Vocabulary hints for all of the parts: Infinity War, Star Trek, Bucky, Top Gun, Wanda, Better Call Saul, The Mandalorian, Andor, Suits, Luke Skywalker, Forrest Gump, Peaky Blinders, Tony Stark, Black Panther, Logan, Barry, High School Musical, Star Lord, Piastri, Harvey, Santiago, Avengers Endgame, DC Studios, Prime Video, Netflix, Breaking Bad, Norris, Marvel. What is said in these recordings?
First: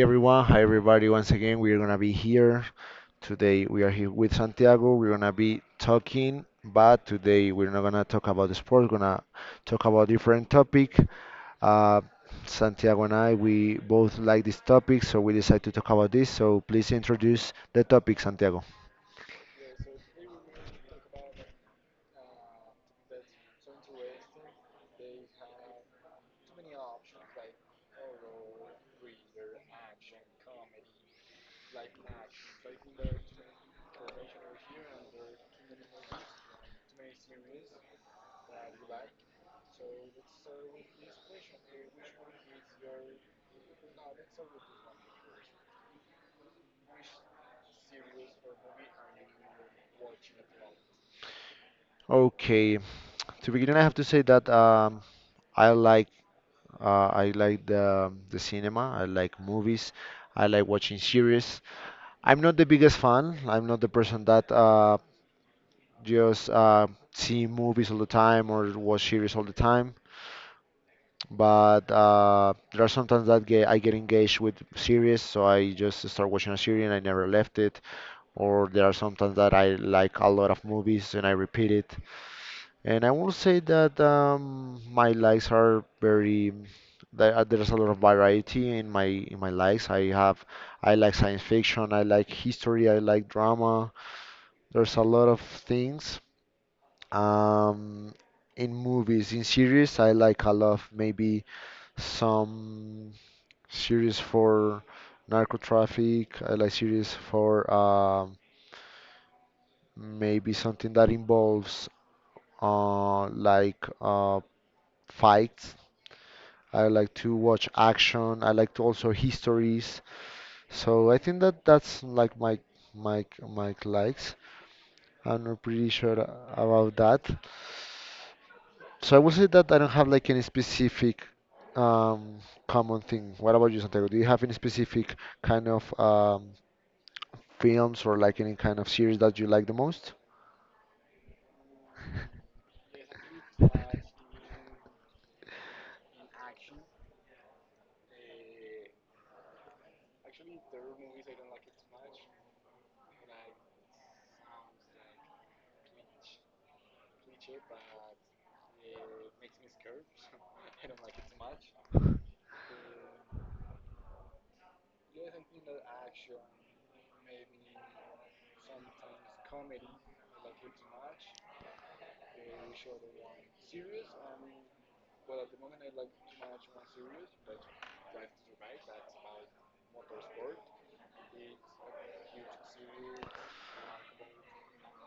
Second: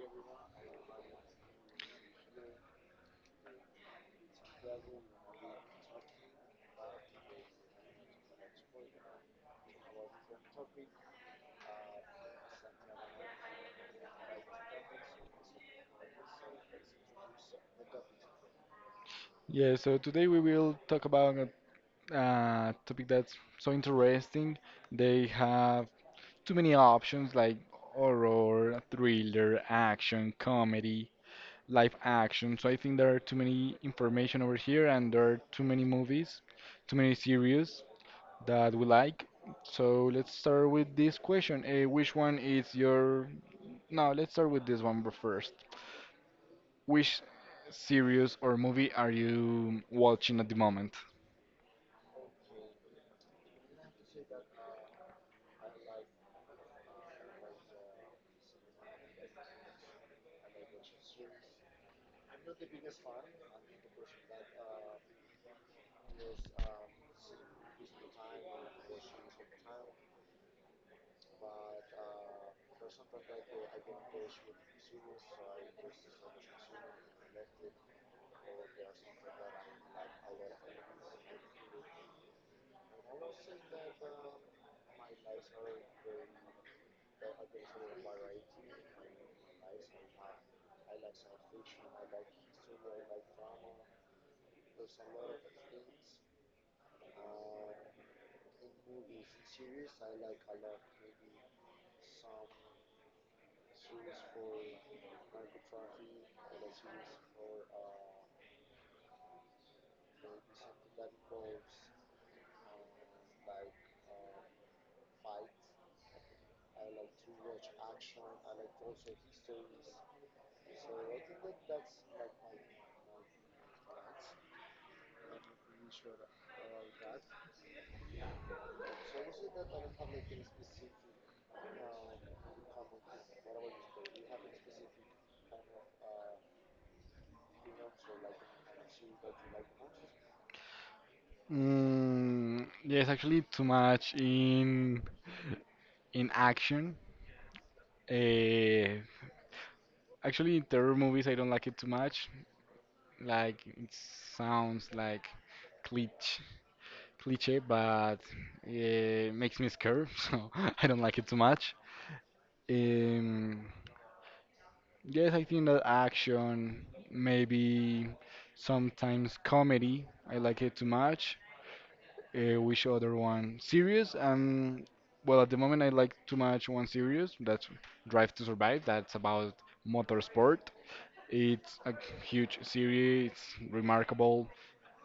everyone, hi everybody. Once again, we're gonna be here today. We are here with Santiago. We're gonna be talking, but today we're not gonna talk about the sport. We're gonna talk about different topic. Uh, Santiago and I, we both like this topic, so we decided to talk about this. So please introduce the topic, Santiago. Yeah, so today we will talk about a topic that's so interesting. They have too many options like horror, thriller, action, comedy live action. So I think there are too many information over here, and there are too many movies, too many series that we like. So let's start with this question. Which one is your? No, let's start with this one first. Which series or movie are you watching at the moment? Okay, to begin, I have to say that I like I like the cinema. I like movies. I like watching series. I'm not the biggest fan. I'm not the person that just see movies all the time or watch series all the time. But there are sometimes that I get engaged with series, so I just start watching a series and I never left it. Or there are sometimes that I like a lot of movies and I repeat it. And I will say that my likes are there's a lot of variety in my likes. I like science fiction, I like history, I like drama. There's a lot of things. Um, in movies, in series, I like a lot of maybe some series for narco traffic. I like series for maybe something that involves like fights. I like to watch action. I like to also histories. So I think that that's like my likes. I'm not pretty sure about that. So I would say that I don't have like any specific um, common thing. What about you, Santiago? Do you have any specific kind of films or like any kind of series that you like the most? Mm, yes, actually, too much in action. Uh, Actually, in terror movies, I don't like it too much. Like it sounds like cliche, cliche, but it makes me scared, so I don't like it too much. Um, yes, I think that action, maybe sometimes comedy, I like it too much. Which other one? Serious? Well, at the moment I like too much one series. That's Drive to Survive. That's about motorsport. It's a huge series. It's remarkable.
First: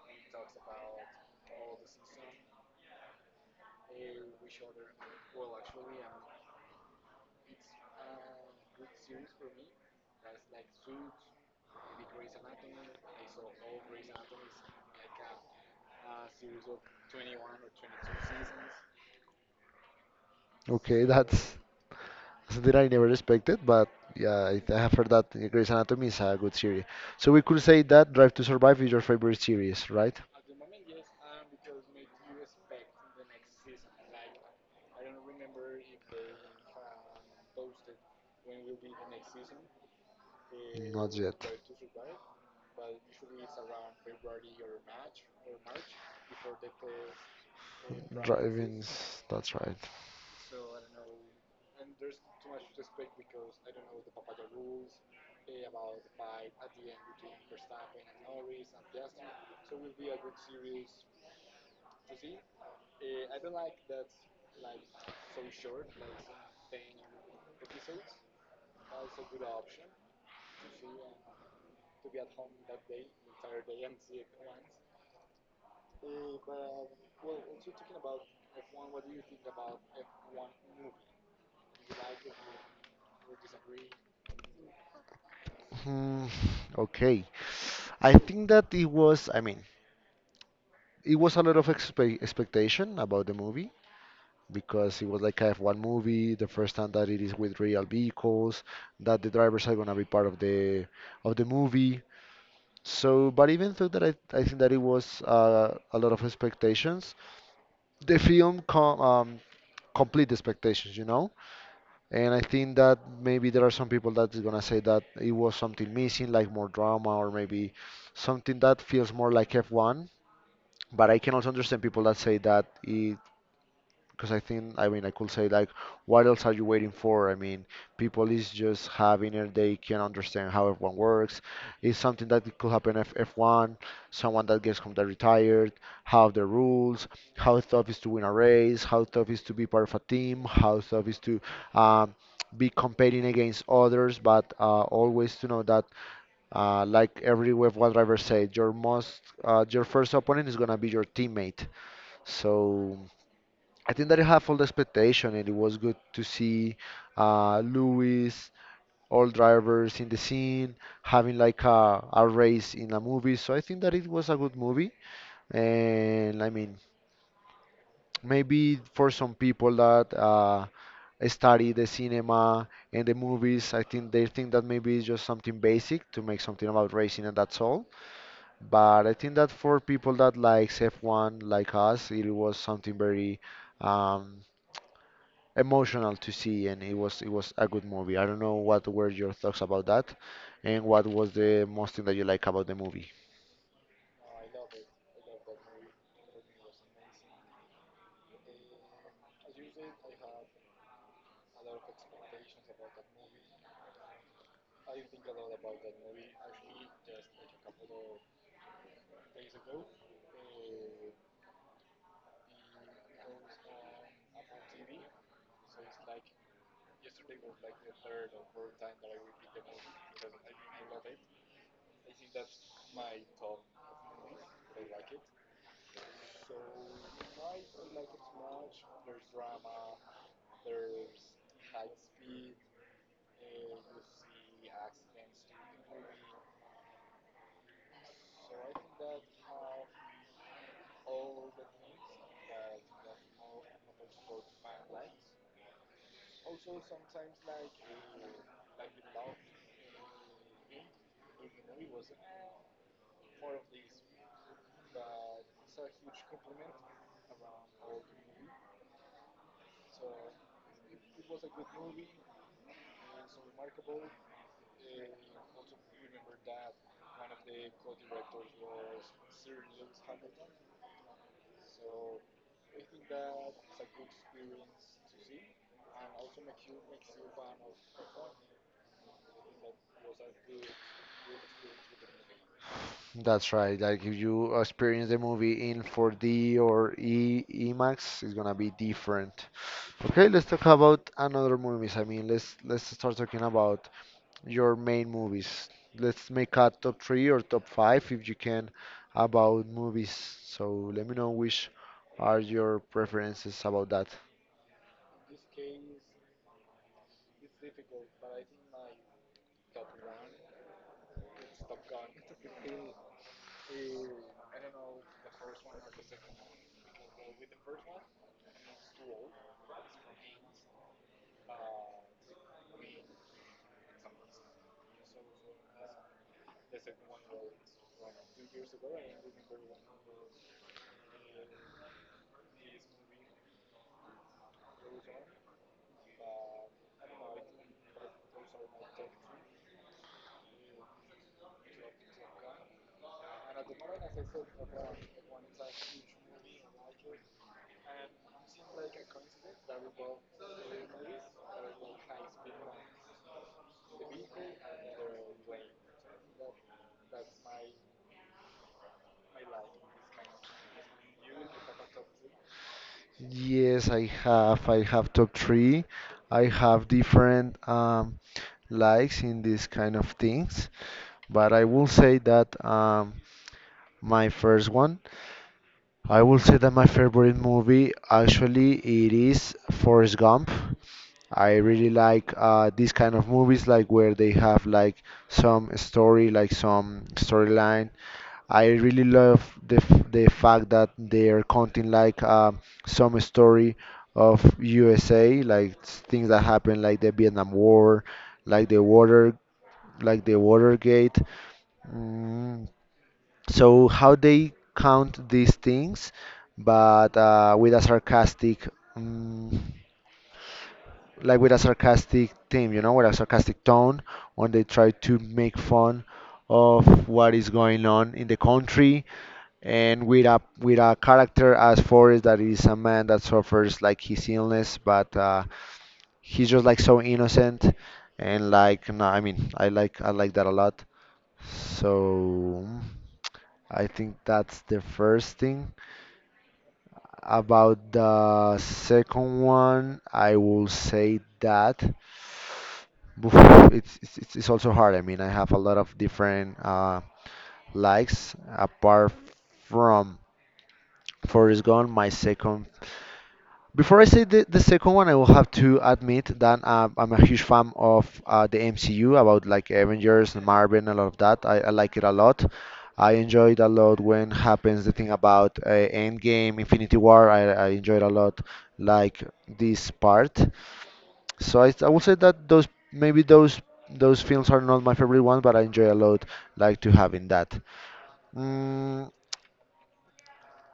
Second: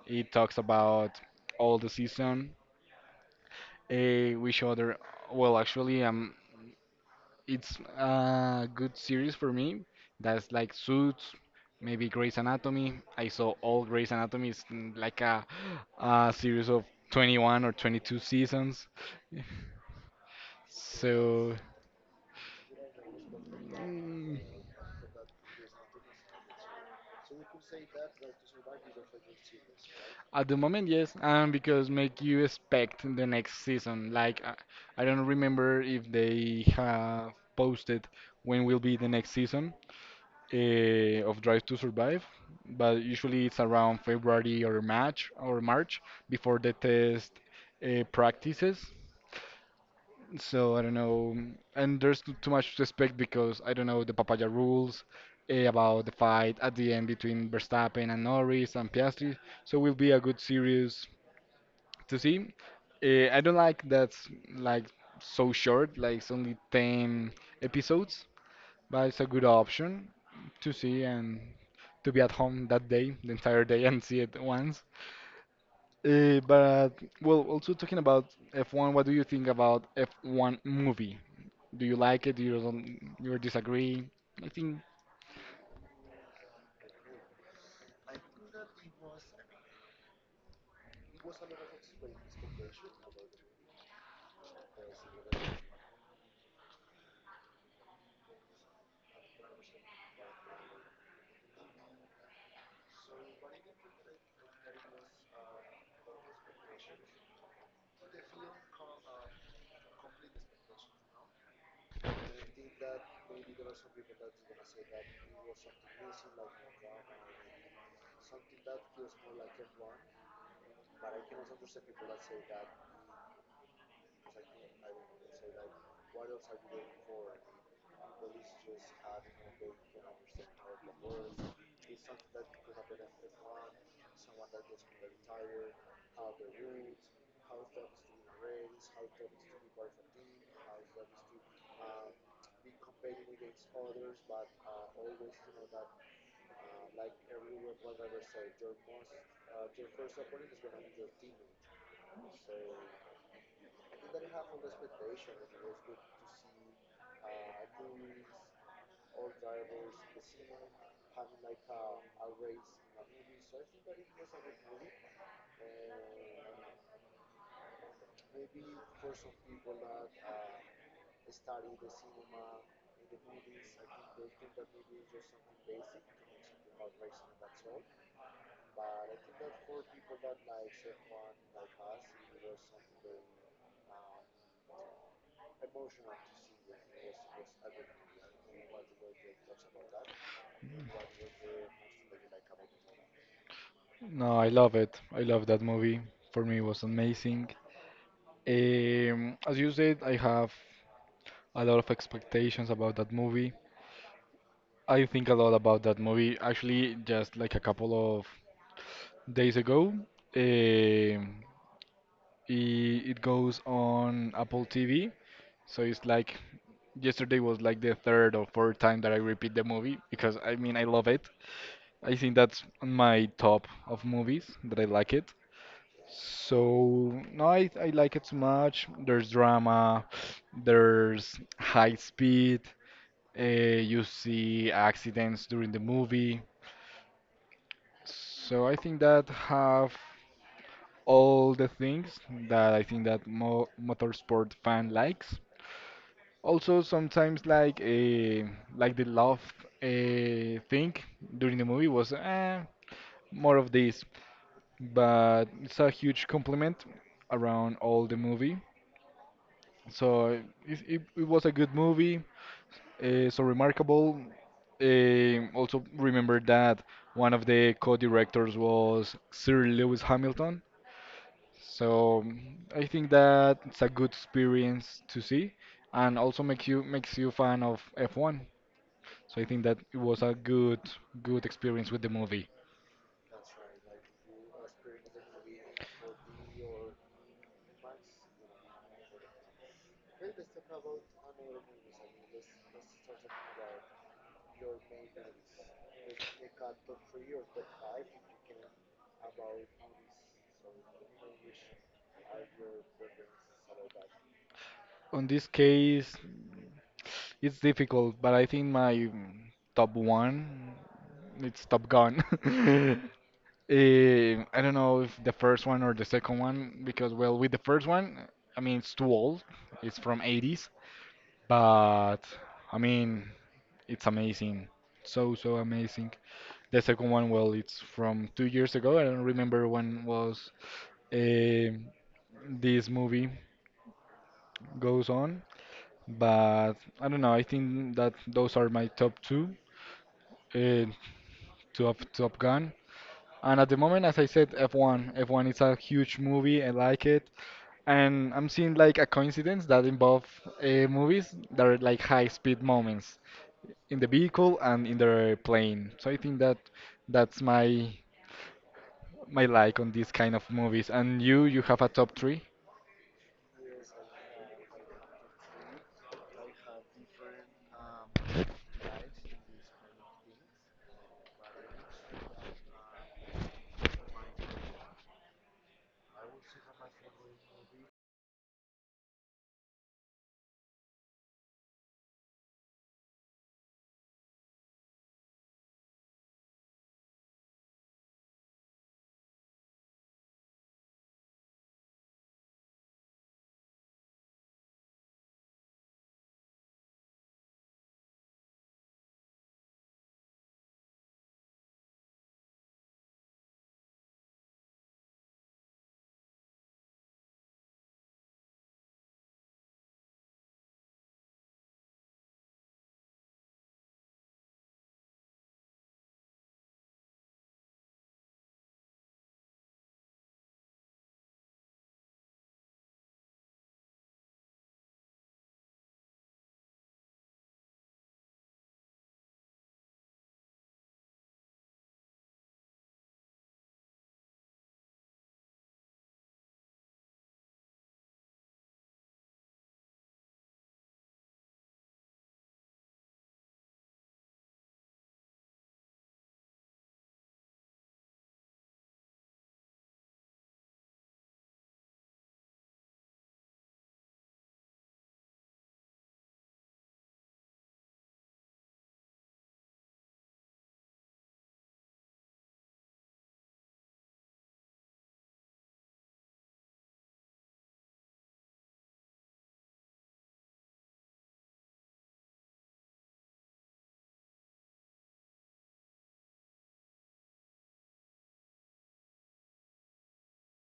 It talks about all the season, which other. Well, actually, it's a good series for me. That's like Suits, maybe Grey's Anatomy. I saw all Grey's Anatomy. It's like a series of 21 or 22 seasons. Okay, So. that's So that I never expected, but mm, yeah, I have heard that Grey's Anatomy is a good series. So we could say that Drive to Survive is your favorite series, right? At the moment, yes, and because make you expect the next season. Like I don't remember if they have posted when will be the next season Not of yet. Drive to Survive, but usually it's around February or March before the test practices. Driving, that's right. So I don't know, and there's too much to expect because I don't know the Papaya rules about the fight at the end between Verstappen and Norris and Piastri. So will be a good series to see. I don't like that's like so short, like it's only 10 episodes, but it's a good option to see and to be at home that day, the entire day, and see it once. But well, also talking about F1, what do you think about F1 movie? Do you like it? Do you don't, you disagree? I think Hmm, okay. I think that it was, I mean, it was a lot of expectation about the movie because it was like a F1 movie, the first time that it is with real vehicles, that the drivers are gonna be part of the movie. So, but even though that I think that it was a lot of expectations, the film complete the expectations, you know? And I think that maybe there are some people that is gonna say that it was something missing, like more drama or maybe something that feels more like F1. But I can also understand people that say that it because I think, I mean, I could say like, what else are you waiting for? I mean, people is just having it; they can understand how F1 works. It's something that it could happen if F1, someone that gets completely retired, how the rules, how tough is to win a race, how tough is to be part of a team, how tough is to um, be competing against others. But always to know that, like every F1 driver said, your your first opponent is gonna be your teammate. So, I think that you have all the expectation, and it was good to see Lewis, all drivers in the scene, having like a race in a movie. So I think that it was a good movie. And I mean, maybe for some people that study the cinema and the movies, I think they think that maybe it's just something basic to make something about racing and that's all. But I think that for people that likes F1 like us, it was something very. Um, emotional to see, and it was a good movie. I don't know what were your thoughts about that, and what was the most thing that you like about the movie. no, I love it. I love that movie. For me, it was amazing. As you said, I have a lot of expectations about that movie. I think a lot about that movie. Actually, just like a couple of days ago, um, it goes on Apple TV. So it's like yesterday was like the third or fourth time that I repeat the movie because I mean I love it. I think that's on my top of movies that I like it. So no, I like it so much. There's drama, there's high speed. You see accidents during the movie. So I think that have all the things that I think that mo motorsport fan likes. Also sometimes like like the love thing during the movie was more of this, but it's a huge compliment around all the movie. So it was a good movie, so remarkable. Also remember that one of the co-directors was Sir Lewis Hamilton. So I think that it's a good experience to see, and also makes you fan of F1. So I think that it was a good experience with the movie. That's right. Like if you experience the movie in 4D or e IMAX, it's gonna be different. Okay, let's talk about another movies. I mean, let's start talking about your main movies. Let's make a top 3 or top 5 if you can about movies. So let me know which are your preferences about that. On this case, it's difficult, but I think my top one it's Top Gun. I don't know if the first one or the second one because well, with the first one, I mean it's too old. It's from 80s, but I mean. It's amazing. So, so amazing. The second one, well, it's from 2 years ago. I don't remember when was um this movie goes on, but I don't know. I think that those are my top two. Uh, top Top Gun. And at the moment, as I said, F1. F1 is a huge movie. I like it. And I'm seeing like a coincidence that involve movies that are like high speed moments in the vehicle and in the plane. So I think that that's my like on these kind of movies. And you have a top three? Yes, I have. I have top 3. I have different likes in these kind of things, but I will say that my first one. I will say that my favorite movie actually it is Forrest Gump. I really like these kind of movies like where they have like some story, like some storyline. I really love the fact that they are counting like some story of USA, like things that happened, like the Vietnam War, like the water, like the Watergate. Mm, so how they count these things, but with a sarcastic. mm like with a sarcastic theme, you know, with a sarcastic tone, when they try to make fun of what is going on in the country, and with a character as Forrest that is a man that suffers like his illness, but he's just like so innocent and like no, I mean, I like that a lot. So I think that's the first thing. About the second one, I will say that oof, it's also hard. I mean, I have a lot of different likes apart from Forrest Gump. My second before I say the second one, I will have to admit that I'm a huge fan of the MCU about like Avengers and Marvel and all of that. I like it a lot. I enjoyed a lot when happens the thing about Endgame, Infinity War. I enjoyed a lot like this part. So I will say that those maybe those films are not my favorite ones, but I enjoy a lot like to having that. Mm,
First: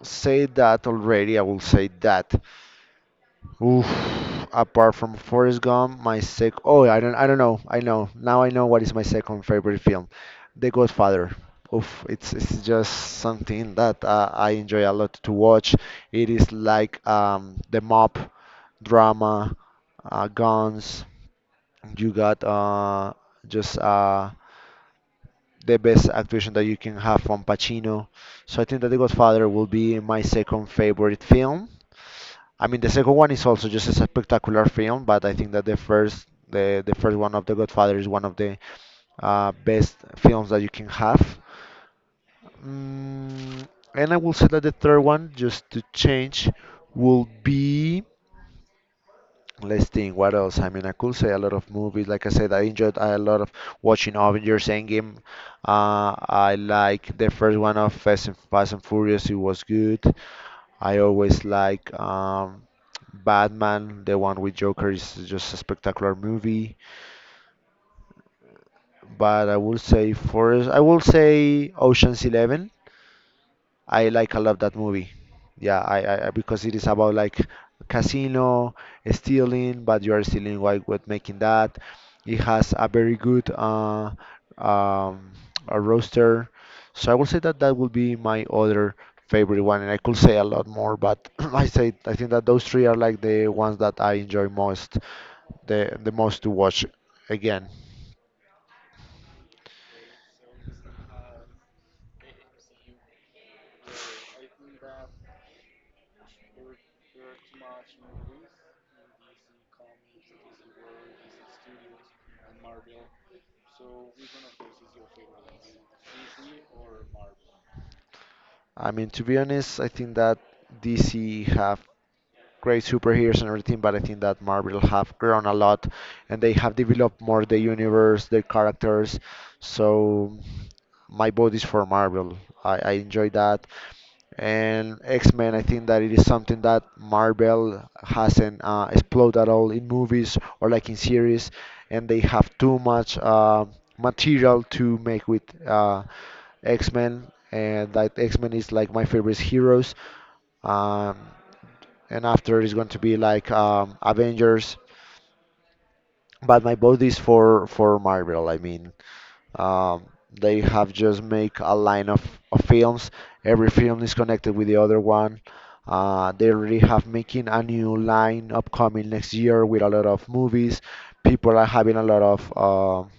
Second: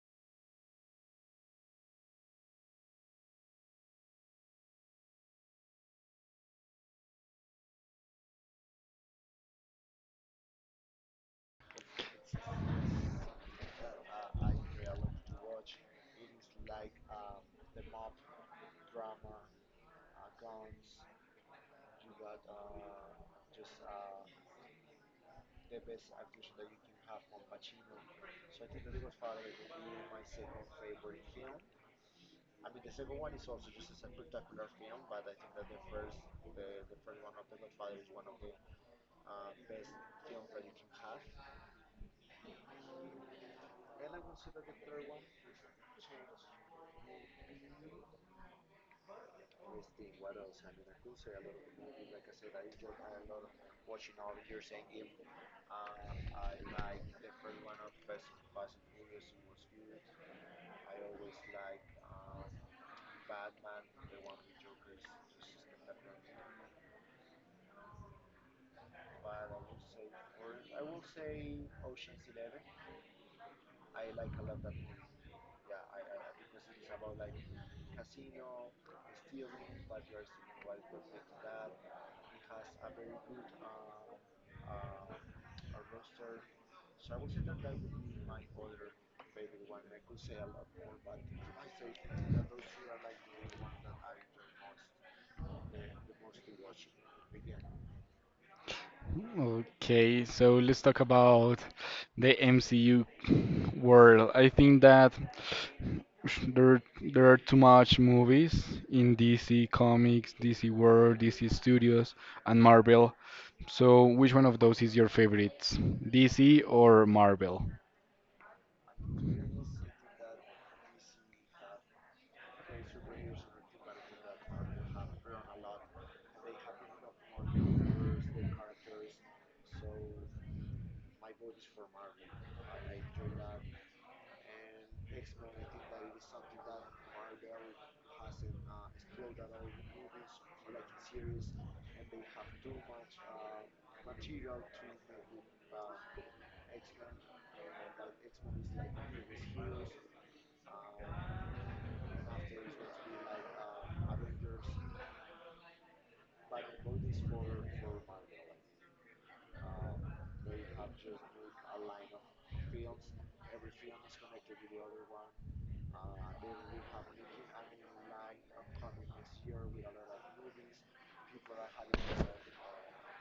say that already. I will say that. Oof. Apart from Forrest Gump, my sec. Oh, I don't know. I know now. I know what is my second favorite film, The Godfather. Oof. It's just something that I enjoy a lot to watch. It is like the mob drama, guns. You got just the best actuation that you can have from Pacino. So I think that The Godfather will be my second favorite film. I mean, the second one is also just a spectacular film, but I think that the first one of The Godfather is one of the best films that you can have. Mm, and I will say that the third one, just to change, will be. Let's think, what else? I mean, I could say a lot of movies. Like I said, I enjoyed a lot of watching Avengers Endgame. I like the first one of Fast and Furious, it was good. I always like Batman. The one with Joker is just a spectacular movie. But I will say Ocean's 11. I like a lot that movie. Yeah, because it is about like casino, stealing, but you are stealing while with making that. It has a very good um a roster. So I will say that that will be my other favorite one, and I could say a lot more, but I think that those three are like the ones that I enjoy most, the most to watch again. Okay, so let's talk about the MCU world. I think that there there are too much movies in DC Comics, DC World, DC Studios, and Marvel. So which one of those is your favorite? DC or Marvel? I mean, to be honest, I think that DC have great superheroes and everything, but I think that Marvel have grown a lot and they have developed more the universe, their characters. So my vote is for Marvel. I enjoy that. And X-Men, I think that it is something that Marvel hasn't explored at all in movies or like in series, and they have too much material to make with X-Men, and that X-Men is like my favorite heroes. Um, and after is going to be like Avengers. But my vote is for Marvel. I mean, um, they have just make a line of films. Every film is connected with the other one. They already have making a new line upcoming next year with a lot of movies. People are having a lot of.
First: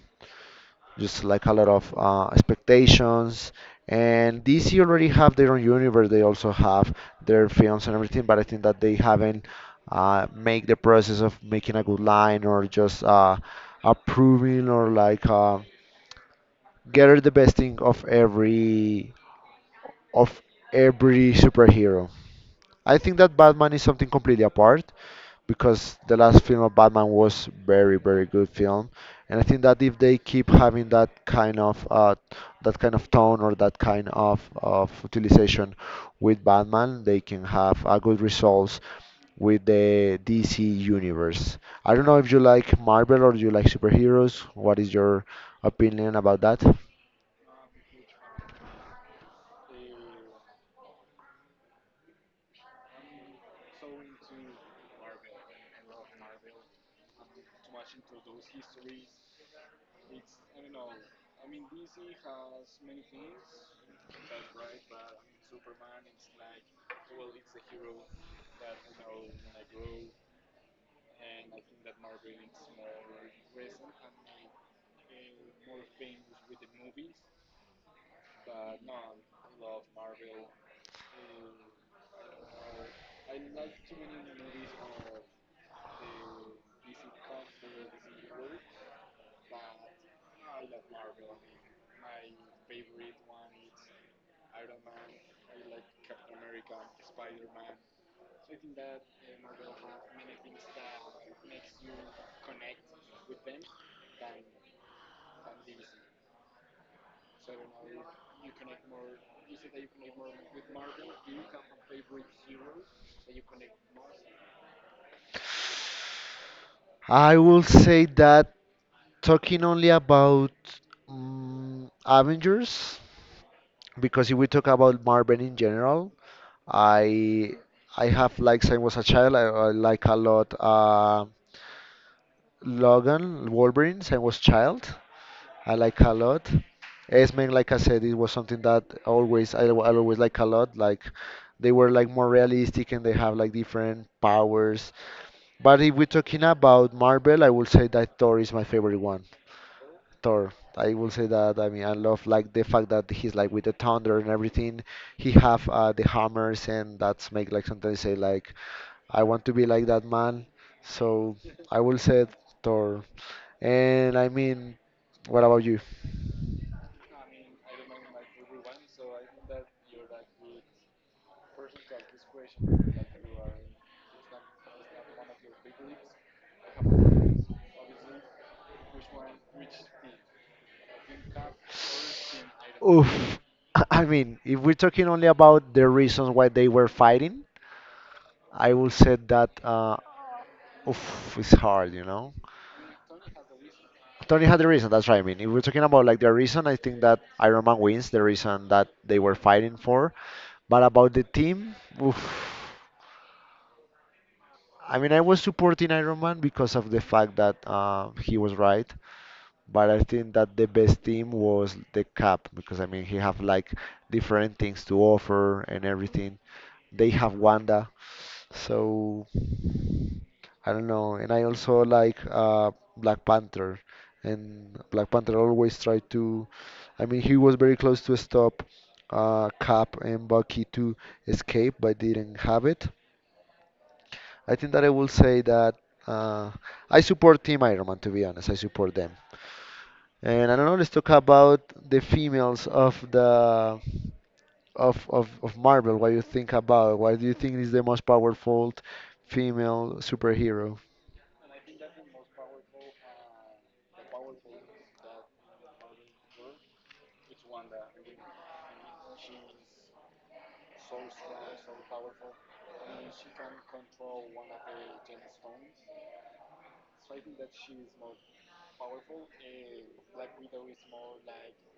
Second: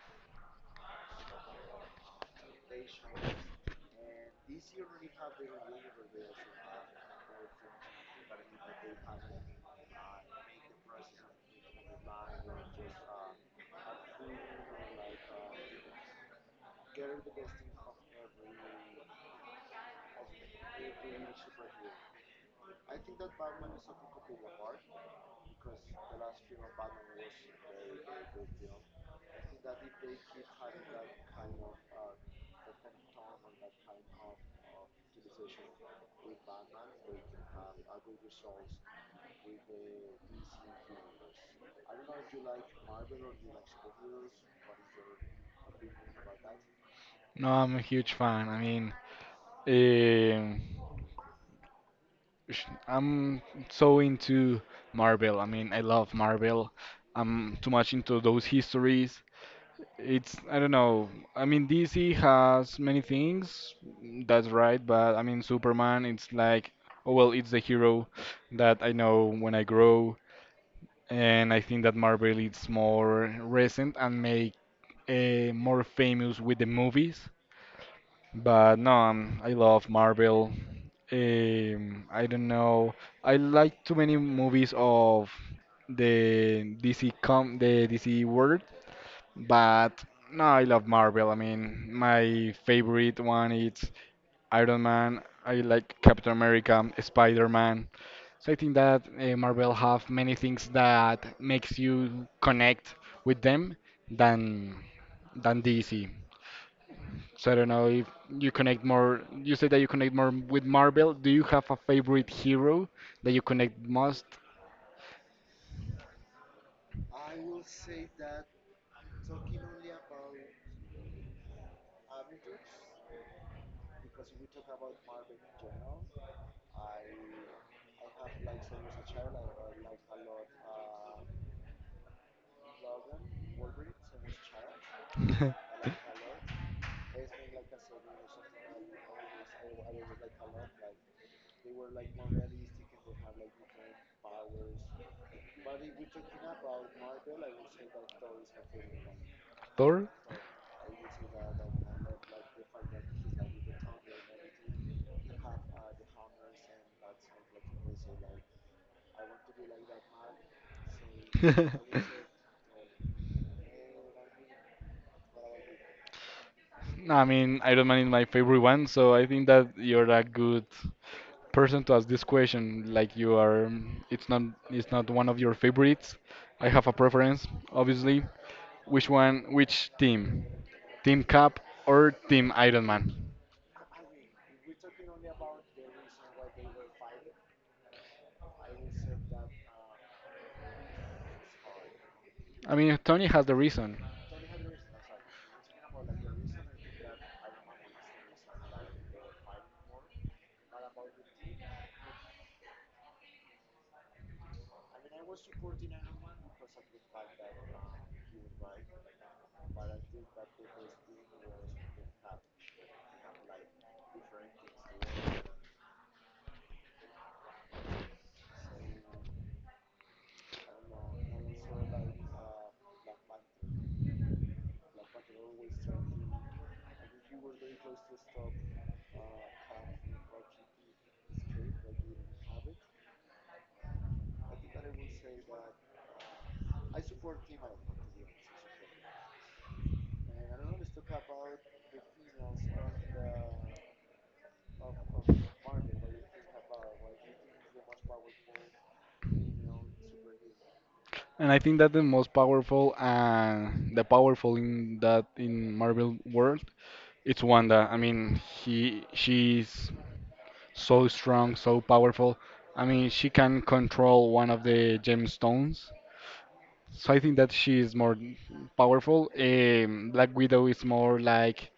Just like a lot of expectations. And DC already have their own universe. They also have their films and everything, but I think that they haven't make the process of making a good line or just approving or like gather the best thing of of every superhero. I think that Batman is something completely apart because the last film of Batman was very very good film, and I think that if they keep having that kind of tone or that kind of utilization with Batman, they can have a good results with the DC universe. I don't know if you like Marvel or you like superheroes. What is your opinion about that? No, I'm a huge fan. I mean, um I'm so into Marvel. I mean, I love Marvel. I'm too much into those histories. It's, I don't know. I mean, DC has many things, that's right, but I mean, Superman, it's like, oh, well, it's the hero that I know when I grow. And I think that Marvel is more recent and made more famous with the movies. But no, I love Marvel. I don't know. I like too many movies of the DC world, but no, I love Marvel. I mean, my favorite one is Iron Man. I like Captain America, Spider-Man. So I think that Marvel have many things that makes you connect with them than than DC. So I don't know if you connect more. You say that you connect more with Marvel. Do you have a favorite hero that you connect most? I will say that talking only about Avengers, because if we talk about Marvel in general, I I have like since I was a child, I like a lot Logan, Wolverine, since I was child. I like a lot. X-Men, like I said, it was something that always I always like a lot. Like they were like more realistic and they have like different powers. But if we're talking about Marvel, I will say that Thor is my favorite one. Thor? Thor. I will say that. I mean, I love like the fact that he's like with the thunder and everything. He have the hammers, and that's make like sometimes say like I want to be like that man. So I will say Thor. And I mean, what about you? No, I mean, Iron Man is my favorite one, so I think that you're a good person to ask this question. Like you are, it's not one of your favorites. I have a preference, obviously. Which one? Which team? Team Cap or Team Iron Man? Oof. I mean, if we're talking only about the reasons why they were fighting, I will say that oof, it's hard, I mean, Tony has the reason. Tony had the reason. That's right. I mean, if we're talking about like the reason, I think that Iron Man wins the reason that they were fighting for. But about the team, oof. I mean, I was supporting Iron Man because of the fact that he was right, but I think that the best team was the Cap because I mean he have like different things to offer and everything. They have Wanda, so I don't know. And I also like Black Panther, and Black Panther always tried to. I mean, he was very close to stop Cap and Bucky to escape, but didn't have it. I think that I will say that uh, I support Team Ironman, to be honest. I support them. And I don't know, let's talk about the females of the of Marvel. What you think about? What do you think is the most powerful female superhero? And I think that the most powerful and the powerful in that in Marvel world, it's Wanda. I mean, he she's so strong, so powerful. I mean, she can control one of the gemstones. So I think that she is more powerful. Black Widow is more like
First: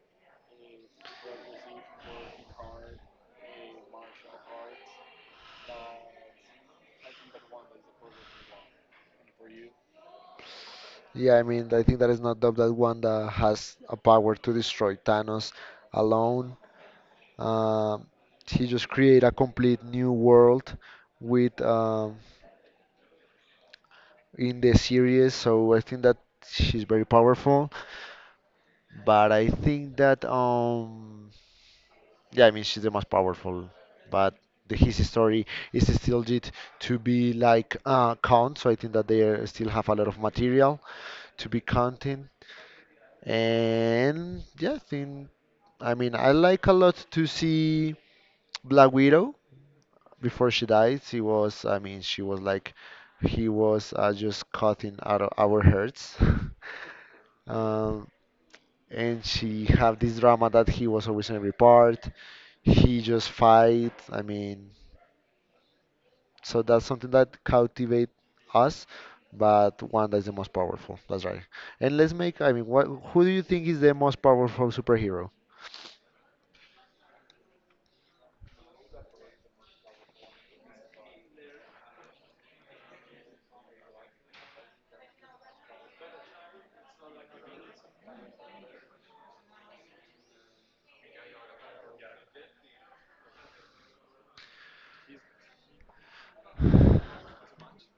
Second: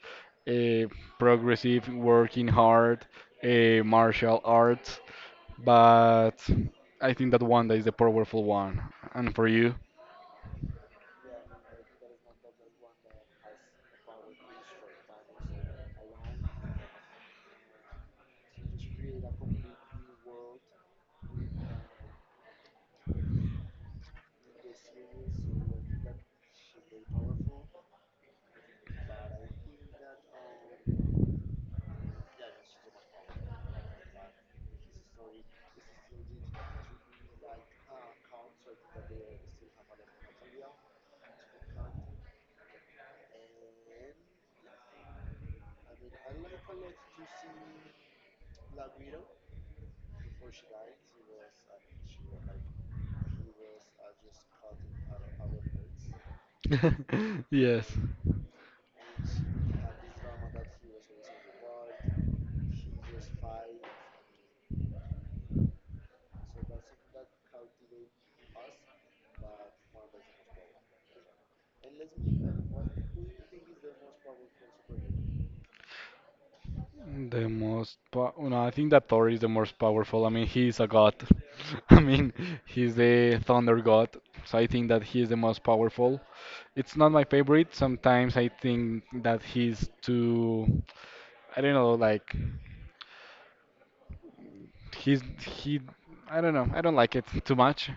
a progressive, working hard, a martial arts. But I think that Wanda is the powerful one. And for you? Yeah, I mean, I think that is not doubt that Wanda has a power to destroy Thanos alone. Um, he just create a complete new world with in the series. So I think that she's very powerful. But I think that yeah, I mean she's the most powerful, but the his story is still yet to be like count, so I think that they are- still have a lot of material to be counting. And yeah, I think I mean I like a lot to see Black Widow before she died. She was I mean she was like he was just cutting out of our hearts. Yes, Um, and she have this drama that he was always in every part he just fights. I mean, so that's something that cultivate us, but Wanda is the most powerful. That's right. And let's make. I mean, what? Who do you think is the most powerful superhero? No, I think that Thor is the most powerful. I mean, he's a god. I mean, he's the thunder god. So I think that he is the most powerful. It's not my favorite. Sometimes I think that he's too. I don't know. Like he's he. I don't know. I don't like it too much.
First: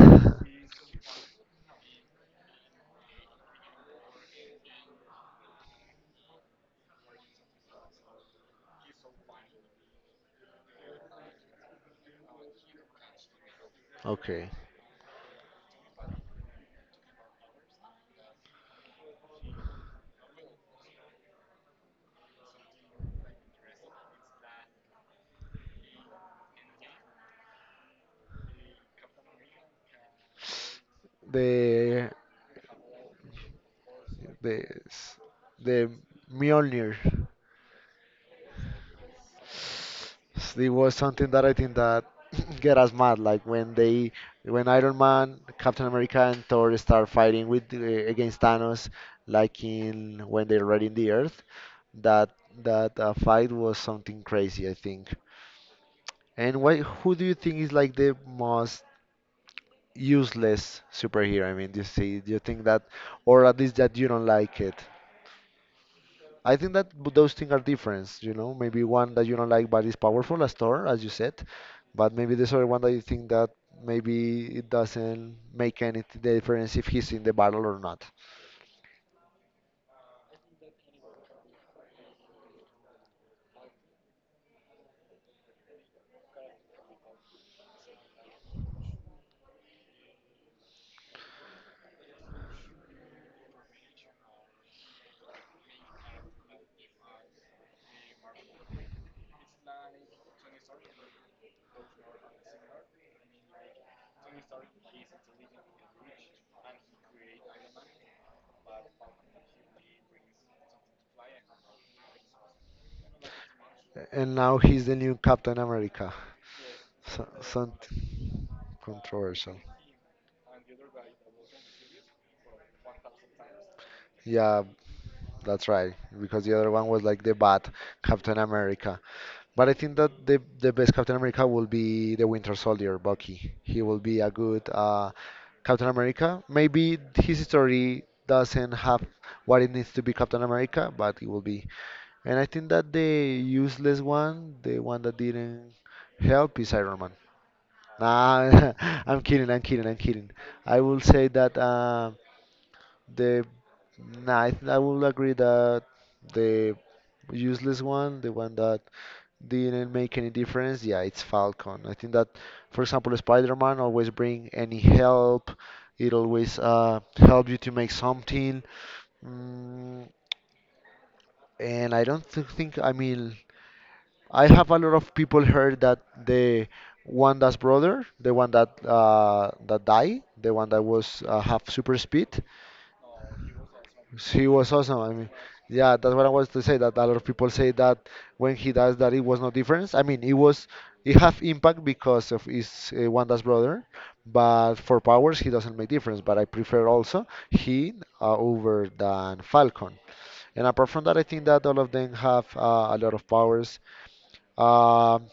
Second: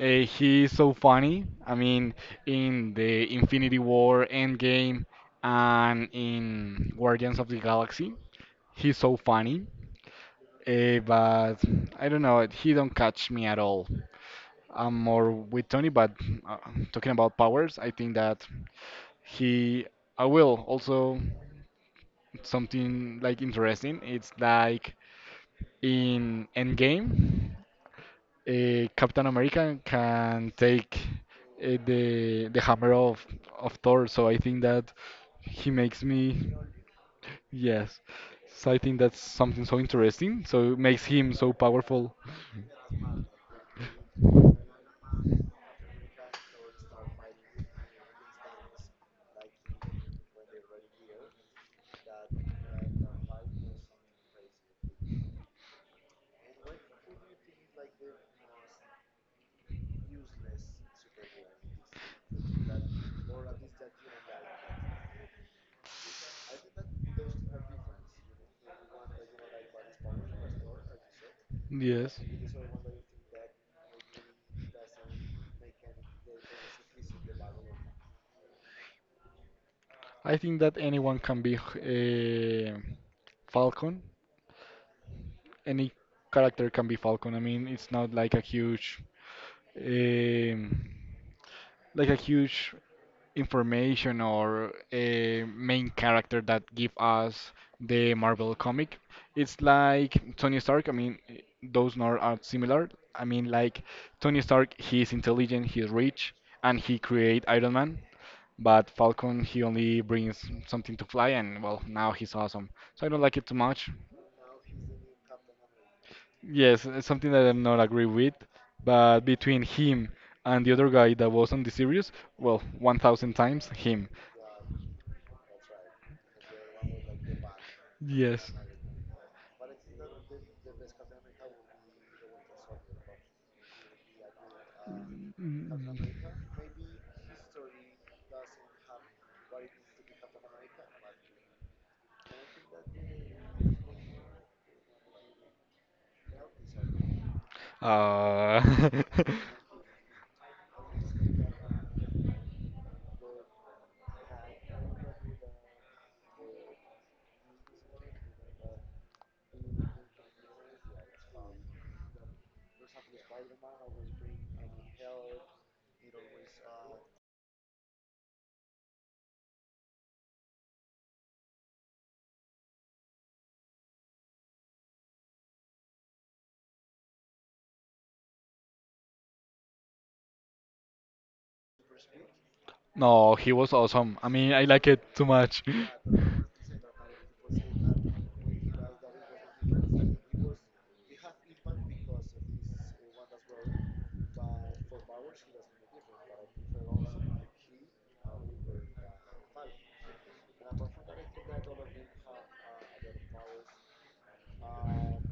He's so funny. I mean, in the Infinity War, Endgame, and in Guardians of the Galaxy. He's so funny, but I don't know. He don't catch me at all. okay, I'm more with Tony, but uh, talking about powers, I think that he. I will also something like interesting. It's like in Endgame Captain America can take uh, the the the hammer of Thor. So I the think that s- he the makes me. Mjolnir. Yes. So I think that's something so interesting. It So it was makes something him that I so think that powerful. get us mad, like when they, when Iron Man, Captain America, and Thor start fighting with the- against Thanos, like in when they're raiding the Earth. That that fight was something crazy, I think. And why? Who do you think is like the most useless superhero? I mean, do you see, do you think that, or at least that you don't like it? I think that those things are different, you know. Maybe one that you don't like but is powerful, a store, as you said, but Yes. maybe this other one that you think that maybe it doesn't make any difference if he's in the battle or not. I think that anyone can be Falcon. Any character can be Falcon. I mean, it's not like a huge, um, like a huge information or a main character that give us the Marvel comic. It's like Tony Stark. I mean, those nor are similar. I mean, like Tony Stark, he is intelligent, he's rich, and he create Iron Man. But Falcon, he only brings something to fly, and well, now he's awesome. So I don't like it too much. And now he's the new Captain America. Yes, it's So, something that I'm not agree with, something but controversial. between him and the other guy that was on the series, well, 1,000 times him. Yeah, that's right. Because the other one was like the bad Captain Yes. America. But I think that the best Captain America will be the Winter Soldier, Bucky. He will be a good Mm. Captain America. Maybe his story doesn't have what it needs to be Captain America, but it will be. And I think that the useless one, the one that didn't help, is Iron Man. Uh, Nah, I'm kidding, I'm kidding, I'm kidding. I will say that. The nah, I think I will agree that the useless one, the one that didn't make any difference, yeah, it's Falcon. I think that, for example, Spider-Man always bring any help. It always help you to make something. Mm, and I don't think, I mean, I have a lot of people heard that the Wanda's brother, the one that that died, the one that was have super speed, no, he was awesome. I He mean, I was like awesome. I it too mean, much. yeah, that's what I was to say. That a lot of people say that when he does that, it was no difference. I mean, it was it have impact because of his Wanda's brother, but for powers he doesn't make difference. But I prefer also he over than Falcon. And apart from that, I think that all of them have a lot of powers. Um,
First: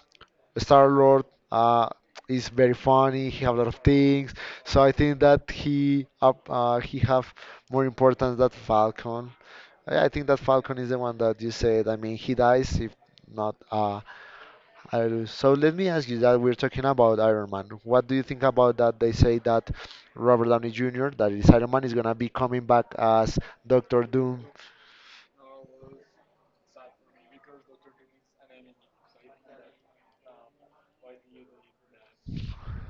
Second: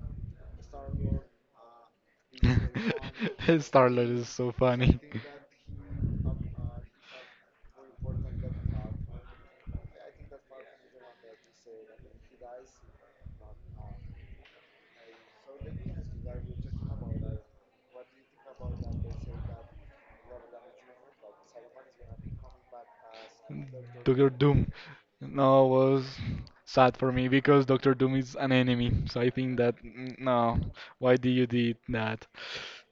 Star Lord uh, is very funny. He have a lot of Star Lord is things, so so I funny. think that he up he have more importance than Falcon. I think that Falcon is the one that you said. I mean, he dies if not I lose. So let me ask you that we're talking about Iron Man. What do you think about that? They say that Robert Downey Jr. that is Iron Man is gonna be coming back as Doctor Doctor Doom. Doom. No, was sad for me because Doctor Doom is an enemy. So I think that no, why did you did that?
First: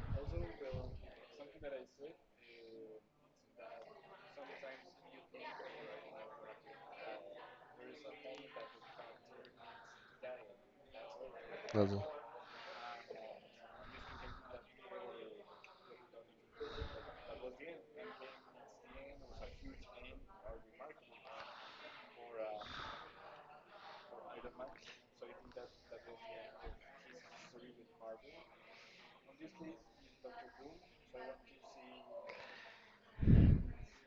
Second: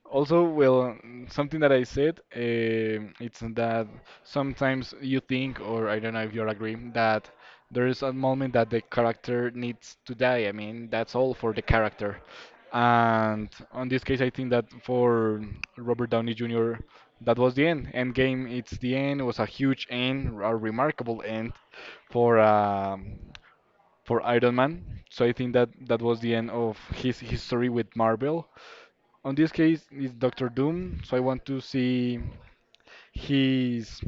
Also, well, something that I said, um it's that sometimes you think, or I don't know if you agree, that there is a moment that the character needs to die. I mean, that's all for the character. And on this case, I think that for Robert Downey Jr., that was the end. Endgame, it's the end. It was a huge end, a remarkable end for um, for Iron Man. So I think that that was the end of his history with Marvel. On this case, it's Doctor Doom. So I want to see his.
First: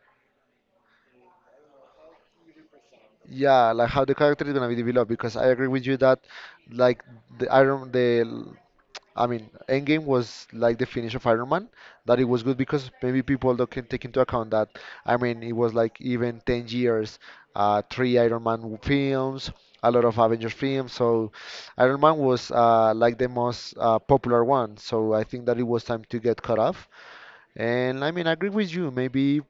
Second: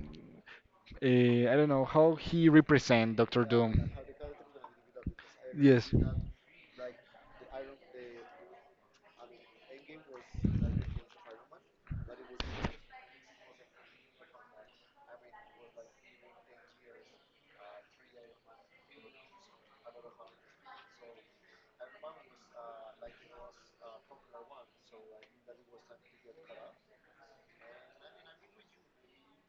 I don't know how he represent Doctor Yeah, like Doom. how the character is gonna be developed because I agree with Yes. you that like the Iron the I mean Endgame was like the finish of Iron Man that it was good because maybe people don't can take into account that I mean it was like even 10 years, three Iron Man films, a lot of Avengers films, so Iron Man was like the most popular one, so I think that it was time to get cut off. And I mean, I agree with you maybe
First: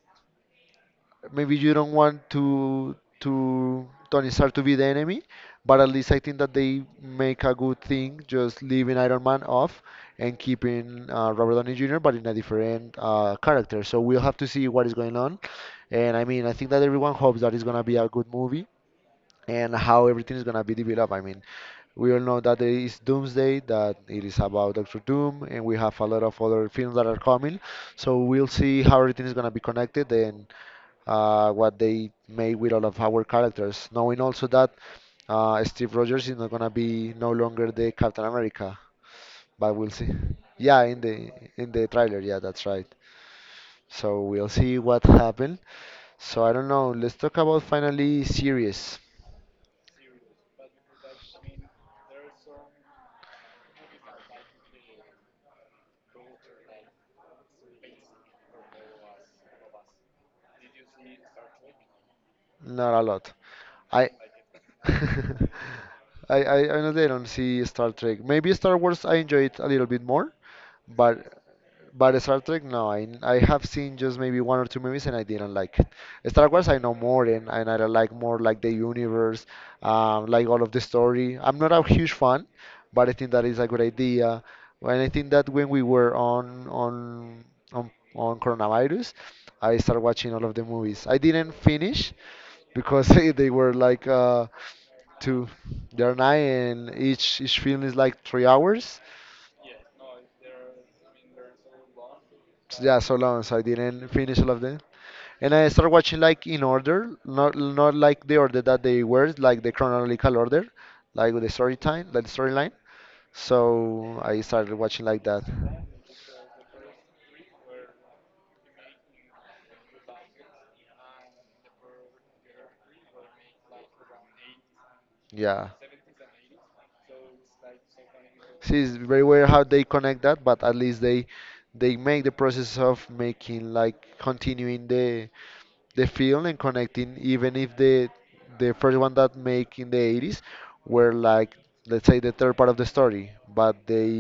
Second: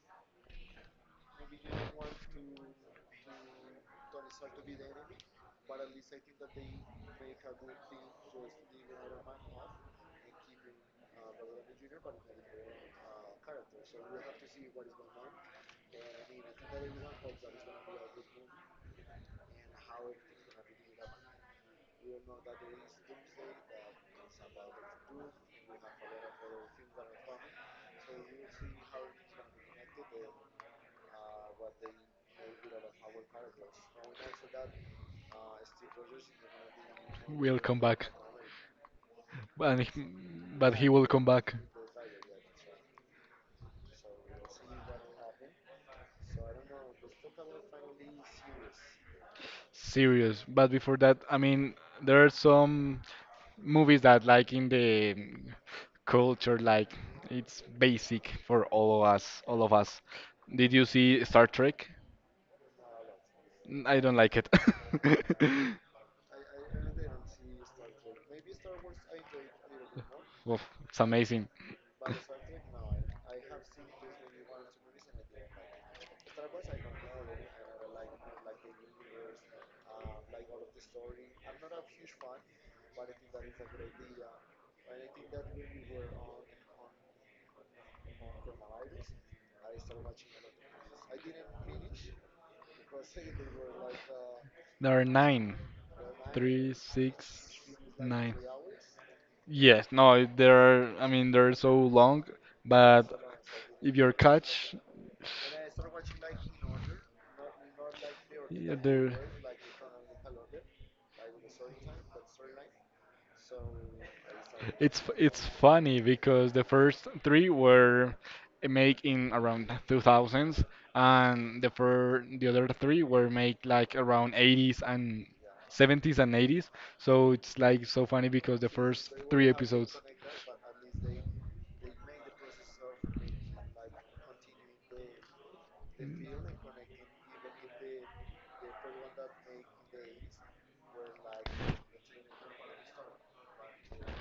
maybe you don't want to Tony Stark to be the enemy, but at least I think that they make a good thing just leaving Iron Man off and keeping Robert Downey Jr. but in a different character. So we'll have to see what is going on. And I mean, I think that everyone hopes that it's gonna be a good movie and how everything is gonna be developed. I mean, we all know that there is Doomsday, that it is about Doctor Doom, and we have a lot of other films that are coming. So we'll see how everything is gonna be connected and what they made with all of our characters. Knowing also that Steve Rogers is not gonna be no We'll longer come the back. Captain America, but and he, we'll see. but Yeah, he will come back. in the trailer, yeah, that's right. So we'll see what happened. So I don't know. Let's talk about finally series. Serious. But before that, I mean, there are some movies that like in the culture, like it's basic for all of us, all of us. Did you see Star Trek? Not a lot. I I don't like it. I honestly don't see Star Trek. Maybe Star Wars I enjoy it a little bit more, Oof, it's but amazing. but Star Trek, no, I have seen just maybe one or two movies and I didn't like it. Star Wars, I know more and I like more like the universe, like all of the story. I'm not a huge fan, but I think that is a good idea. And I think that when we were on coronavirus, I started watching all of the movies. I didn't finish because they were like There are two, 9, they're nine, 3, and each 6, each film is like 9. three hours. Yes, no, they're so long, Yeah, but so long, so I if didn't you're finish all of catch, them, and I started watching like in order, not like the order yeah, that they they're. were like the chronological order, like with the story time, like the storyline. So I started It's watching f- like that, it's funny because the first three were made in around 2000s, and the other three were made like around 80s and yeah. 70s and 80s. So it's like so funny because the See, it's first very three weird how they episodes. connect that, but at least they make the process of making like continuing the film and connecting, even if the the first one that make in the 80s were like, let's say, the third part of the story, but they,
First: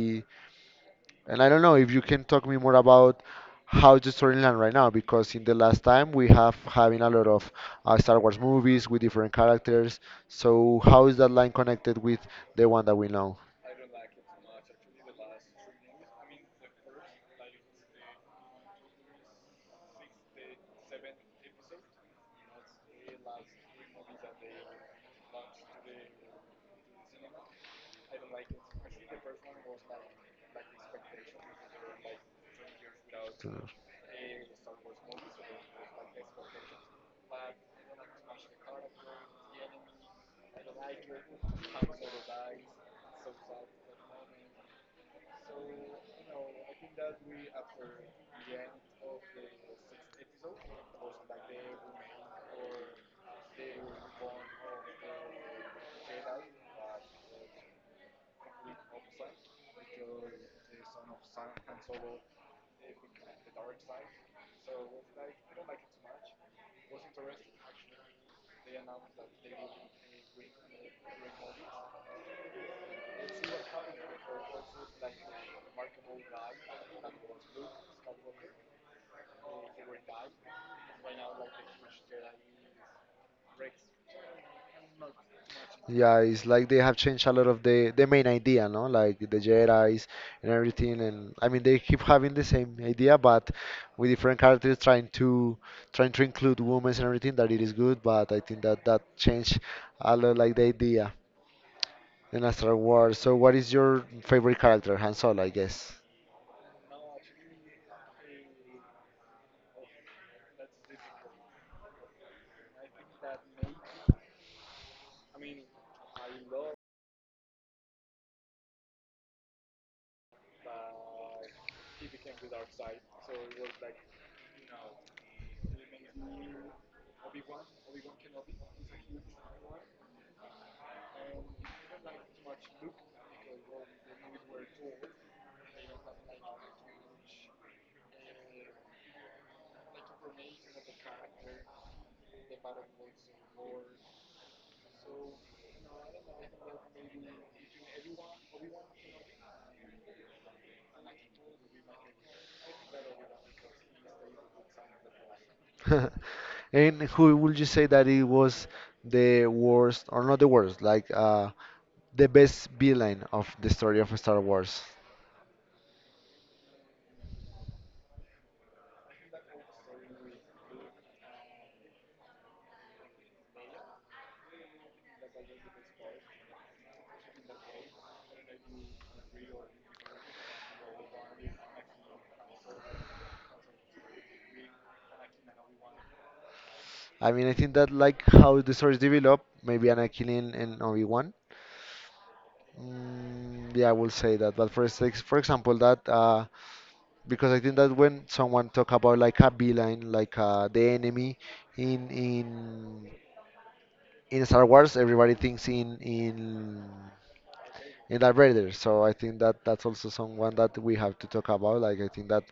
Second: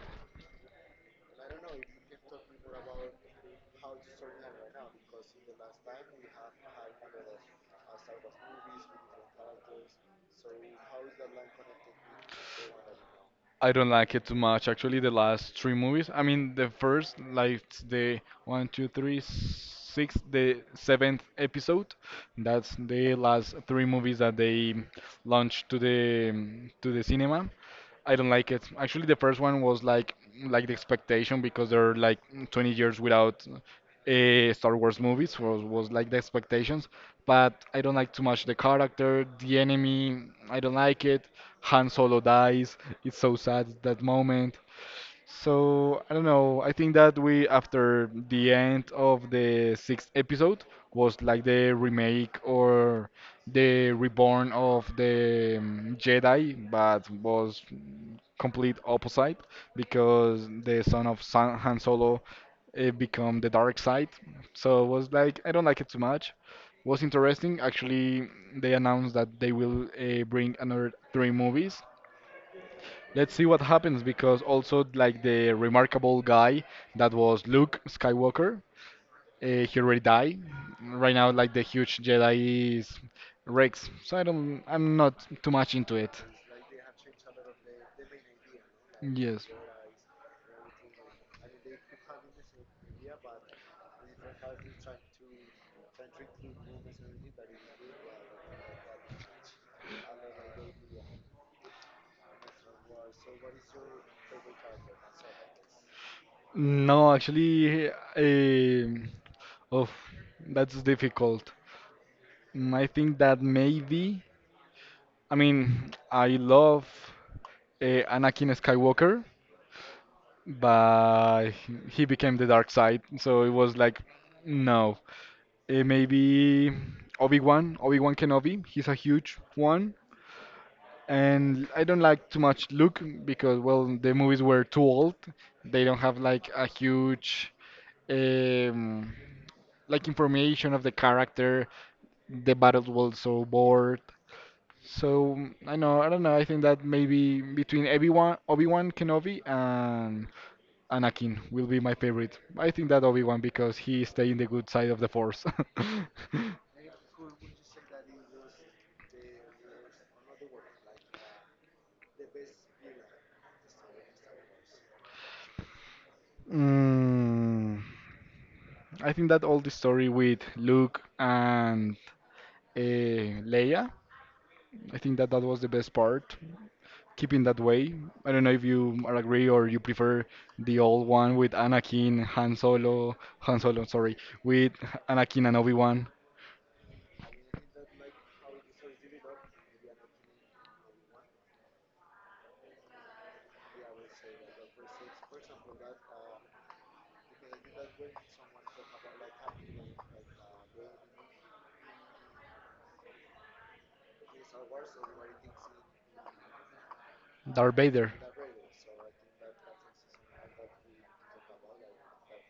and I don't know if you can talk me more about how's the storyline right now, because in the last time we have having a lot of Star Wars movies with different characters. So how is that line connected with the one that we know? I don't like it too much. Actually, the last three movies. I mean, the first, like the one, two, three, six, the seventh episode. That's the last three movies that they launched to the cinema. I don't like it. Actually, the first one was like the expectation because they're like 20 years without Star Wars movies was like the expectations. But I don't like too much the character, the enemy. I don't like it. Han Solo dies. It's so sad that moment. So I don't know. I think that we, after the end of the sixth episode, was like the remake or the reborn of the Jedi, but was complete opposite because the son of San Han Solo become the dark side. So it was like I don't like it too much. Was interesting. Actually, they announced that they will bring another three movies. Let's see what happens because also like the remarkable guy that was Luke Skywalker, he already died. Right now, like the huge Jedi is Rex, so I'm not too much into Yeah, it. it's like they have changed a lot of the main idea, no? Like the Yes. Jedi's and everything, and I mean they keep having the same idea, but with different characters trying to trying to include women and everything. That it is good, but I think that that changed a lot, like the idea in a Star Wars. So, what is your favorite character, Han Solo, I guess? No, actually, um oh, that's difficult. I think that maybe, I mean, I love Anakin Skywalker, but he became the dark side. So it was like, no. Maybe Obi-Wan Kenobi. He's a huge one. And I don't like too much Luke because, well, the movies were too old. They don't have like a huge um, like information of the character. The battles were so bored. So I don't know. I think that maybe between Obi-Wan Kenobi and Anakin will be my favorite. I think that Obi-Wan because he stay in the good side of the Force. And who would you say that it was the worst, or not the worst, the best villain of the story of Star Wars? Mm, I think that all the story with Luke and Leia, I think that that was the best part. Keeping that way. I don't know if you are agree or you prefer the old one with Anakin, Han Solo, sorry, with Anakin and Obi-Wan, I mean, I think that like how the stories develop, maybe Anakin and Obi-Wan. Mm, yeah, I will say that. But for six, for example, that because I think that when someone talk about like a villain, the enemy in in Star Wars, everybody thinks in Darth Vader. in Darth Vader. So I think that that's also someone that we have to talk about. Like I think that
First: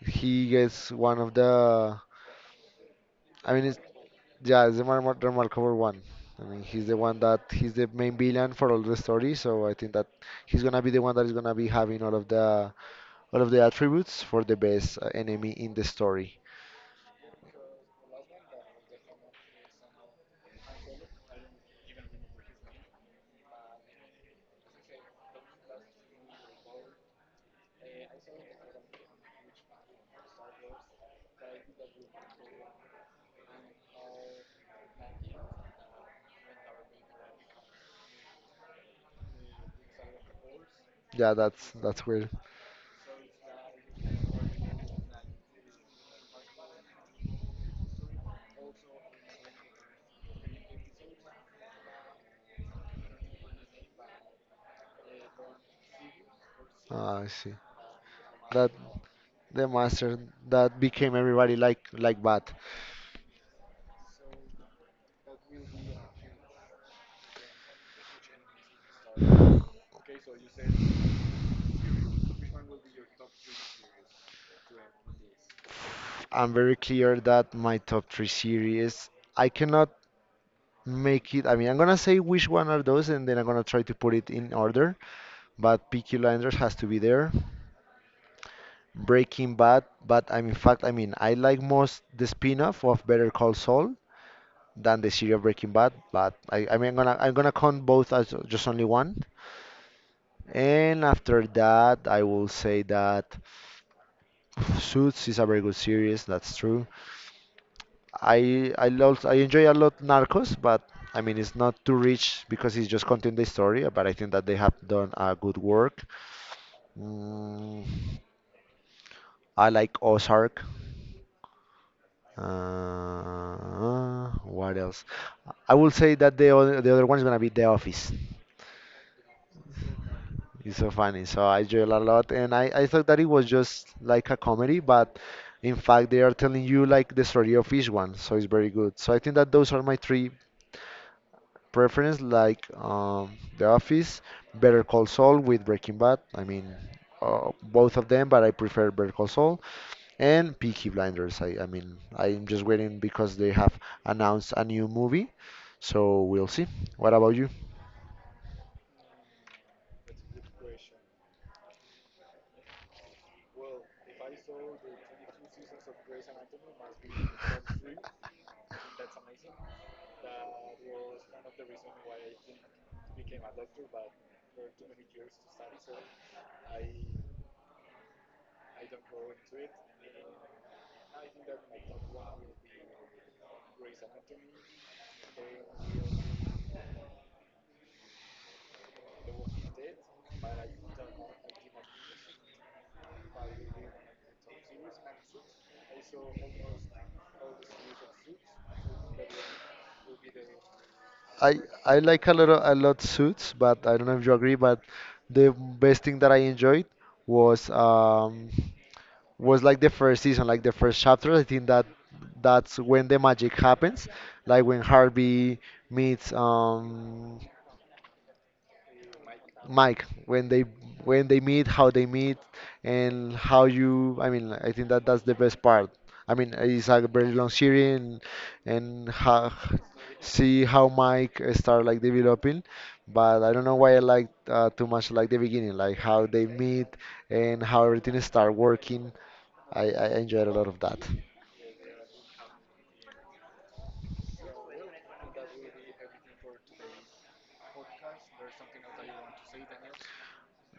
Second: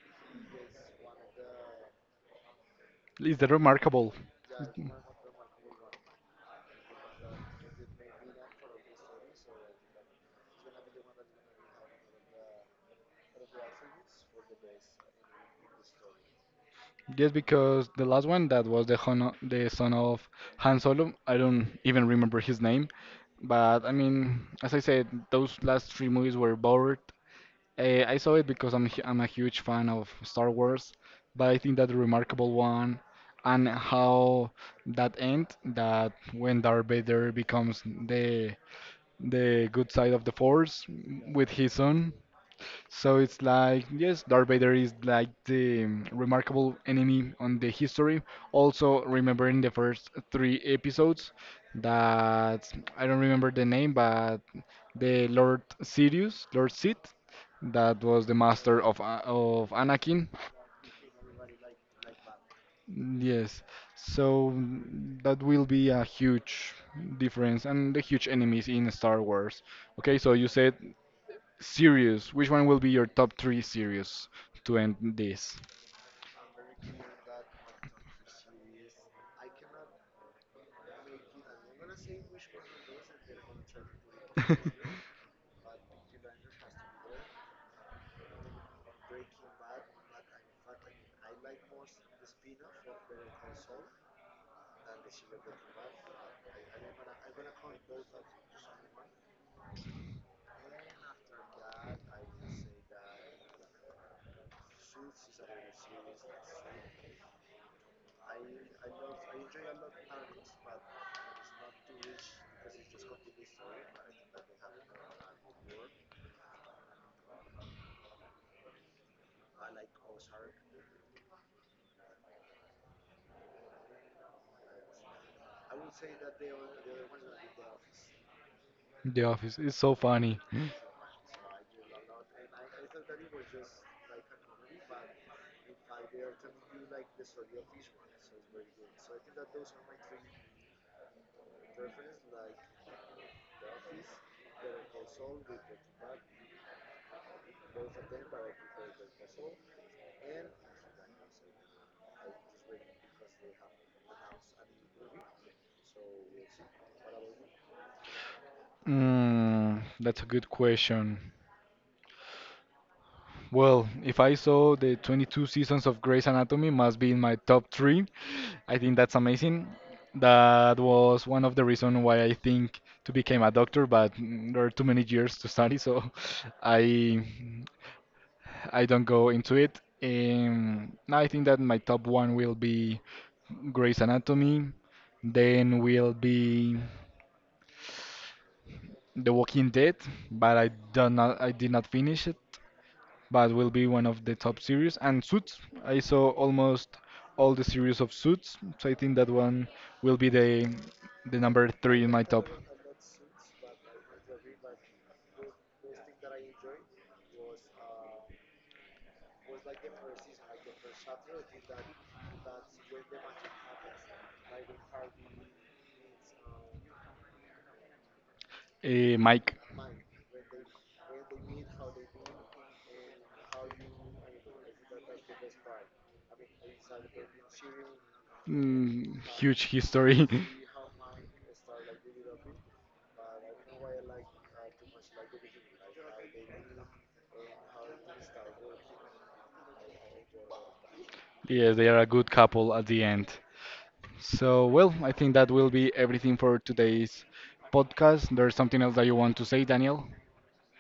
he gets one of the. It is that I mean, it's. remarkable? Yeah, it's the the remarkable one. I mean, he's the one that he's the main villain for all the story, so I think that he's gonna be the one that is gonna be having all of the attributes for the best enemy in the story. Just because the last one that was the Hono, the son of Han Solo, I don't even remember his name. But I mean, as I said, those last three movies were bored. I saw it because I'm a huge fan of Star Wars, but I think that the remarkable one and how that end that when Darth Vader becomes the good side of the Force Yeah, with that's his that's son, weird. so it's like, yes, Darth Vader is like the remarkable enemy on the history. Also, remember in the first three episodes that I don't remember the name, but the Lord Sith, Ah, I see. that was the That master of the master Anakin. that became everybody like bad. Yes, so that will be a huge difference and the huge enemies in Star Wars. Okay, so you said series, which one will be your top three series to end this? I'm very clear that my top three series, I cannot make it. I mean, I'm gonna say which one are those, and then I'm gonna try to put it in order. But Peaky Blinders has to be there. Breaking Bad, but I'm in fact, I mean, I like most the spin-off of Better Call Saul than the series of Breaking Bad, but I mean, I'm gonna count both as just only one. And after that, I will say that Suits is a very good series. That's true. I enjoy a lot Narcos, but I mean it's not too rich because it's just content the story. But I think that they have done a good work. Mm, I like Ozark. What else? I will say that the other one is gonna be The Office. The Office is so funny. It's so funny, so I enjoy it a lot, and I thought that it was just like a comedy, but in fact they are telling you like the story of each one, so it's very good. So I think that those are my three preference, The Office, Better Call Saul with Breaking Bad. I mean, both of them, but I prefer Better Call Saul and Peaky Blinders. I mean, I'm just waiting because they have announced a new movie, so we'll see. What about you? That's a good question. Well, if I saw the 22 seasons of Grey's Anatomy, must be in my top three. I think that's amazing. That was one of the reasons why I think to become a doctor, but there are too many years to study, so I I don't go into it. I think that my top one will be Grey's Anatomy, then will be The Walking Dead, but I did not finish it, but will be one of the top series. And Suits, I saw almost all the series of Suits, so I think that one will be the I number I three in my like top. A lot suits, but I don't know if you agree. But the best thing that I enjoyed was um was like the first season, like the first chapter. I think that that's when the magic happens, like when Harvey meets Mike, Mike when they meet, how they meet, and how you. I mean, I think that that's the best part. I mean, it's a very long series, and how, huge history. see how Mike start like developing. But I don't know why I like too much like the beginning, like how they meet and how everything start working. I enjoyed a lot of that. Yes, they are a good couple at the end. So, well, I think that will be everything for today's podcast. There's something else that you want to say, Daniel?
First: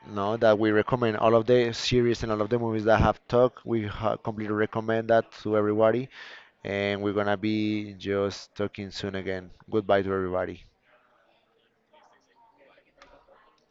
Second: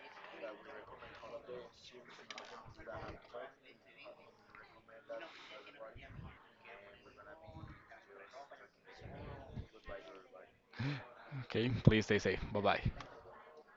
No, that we recommend all of the series and all of the movies that I have talked. We ha completely recommend that to everybody. And we're gonna be just talking soon again. Goodbye to everybody. Okay, please stay safe. Bye bye.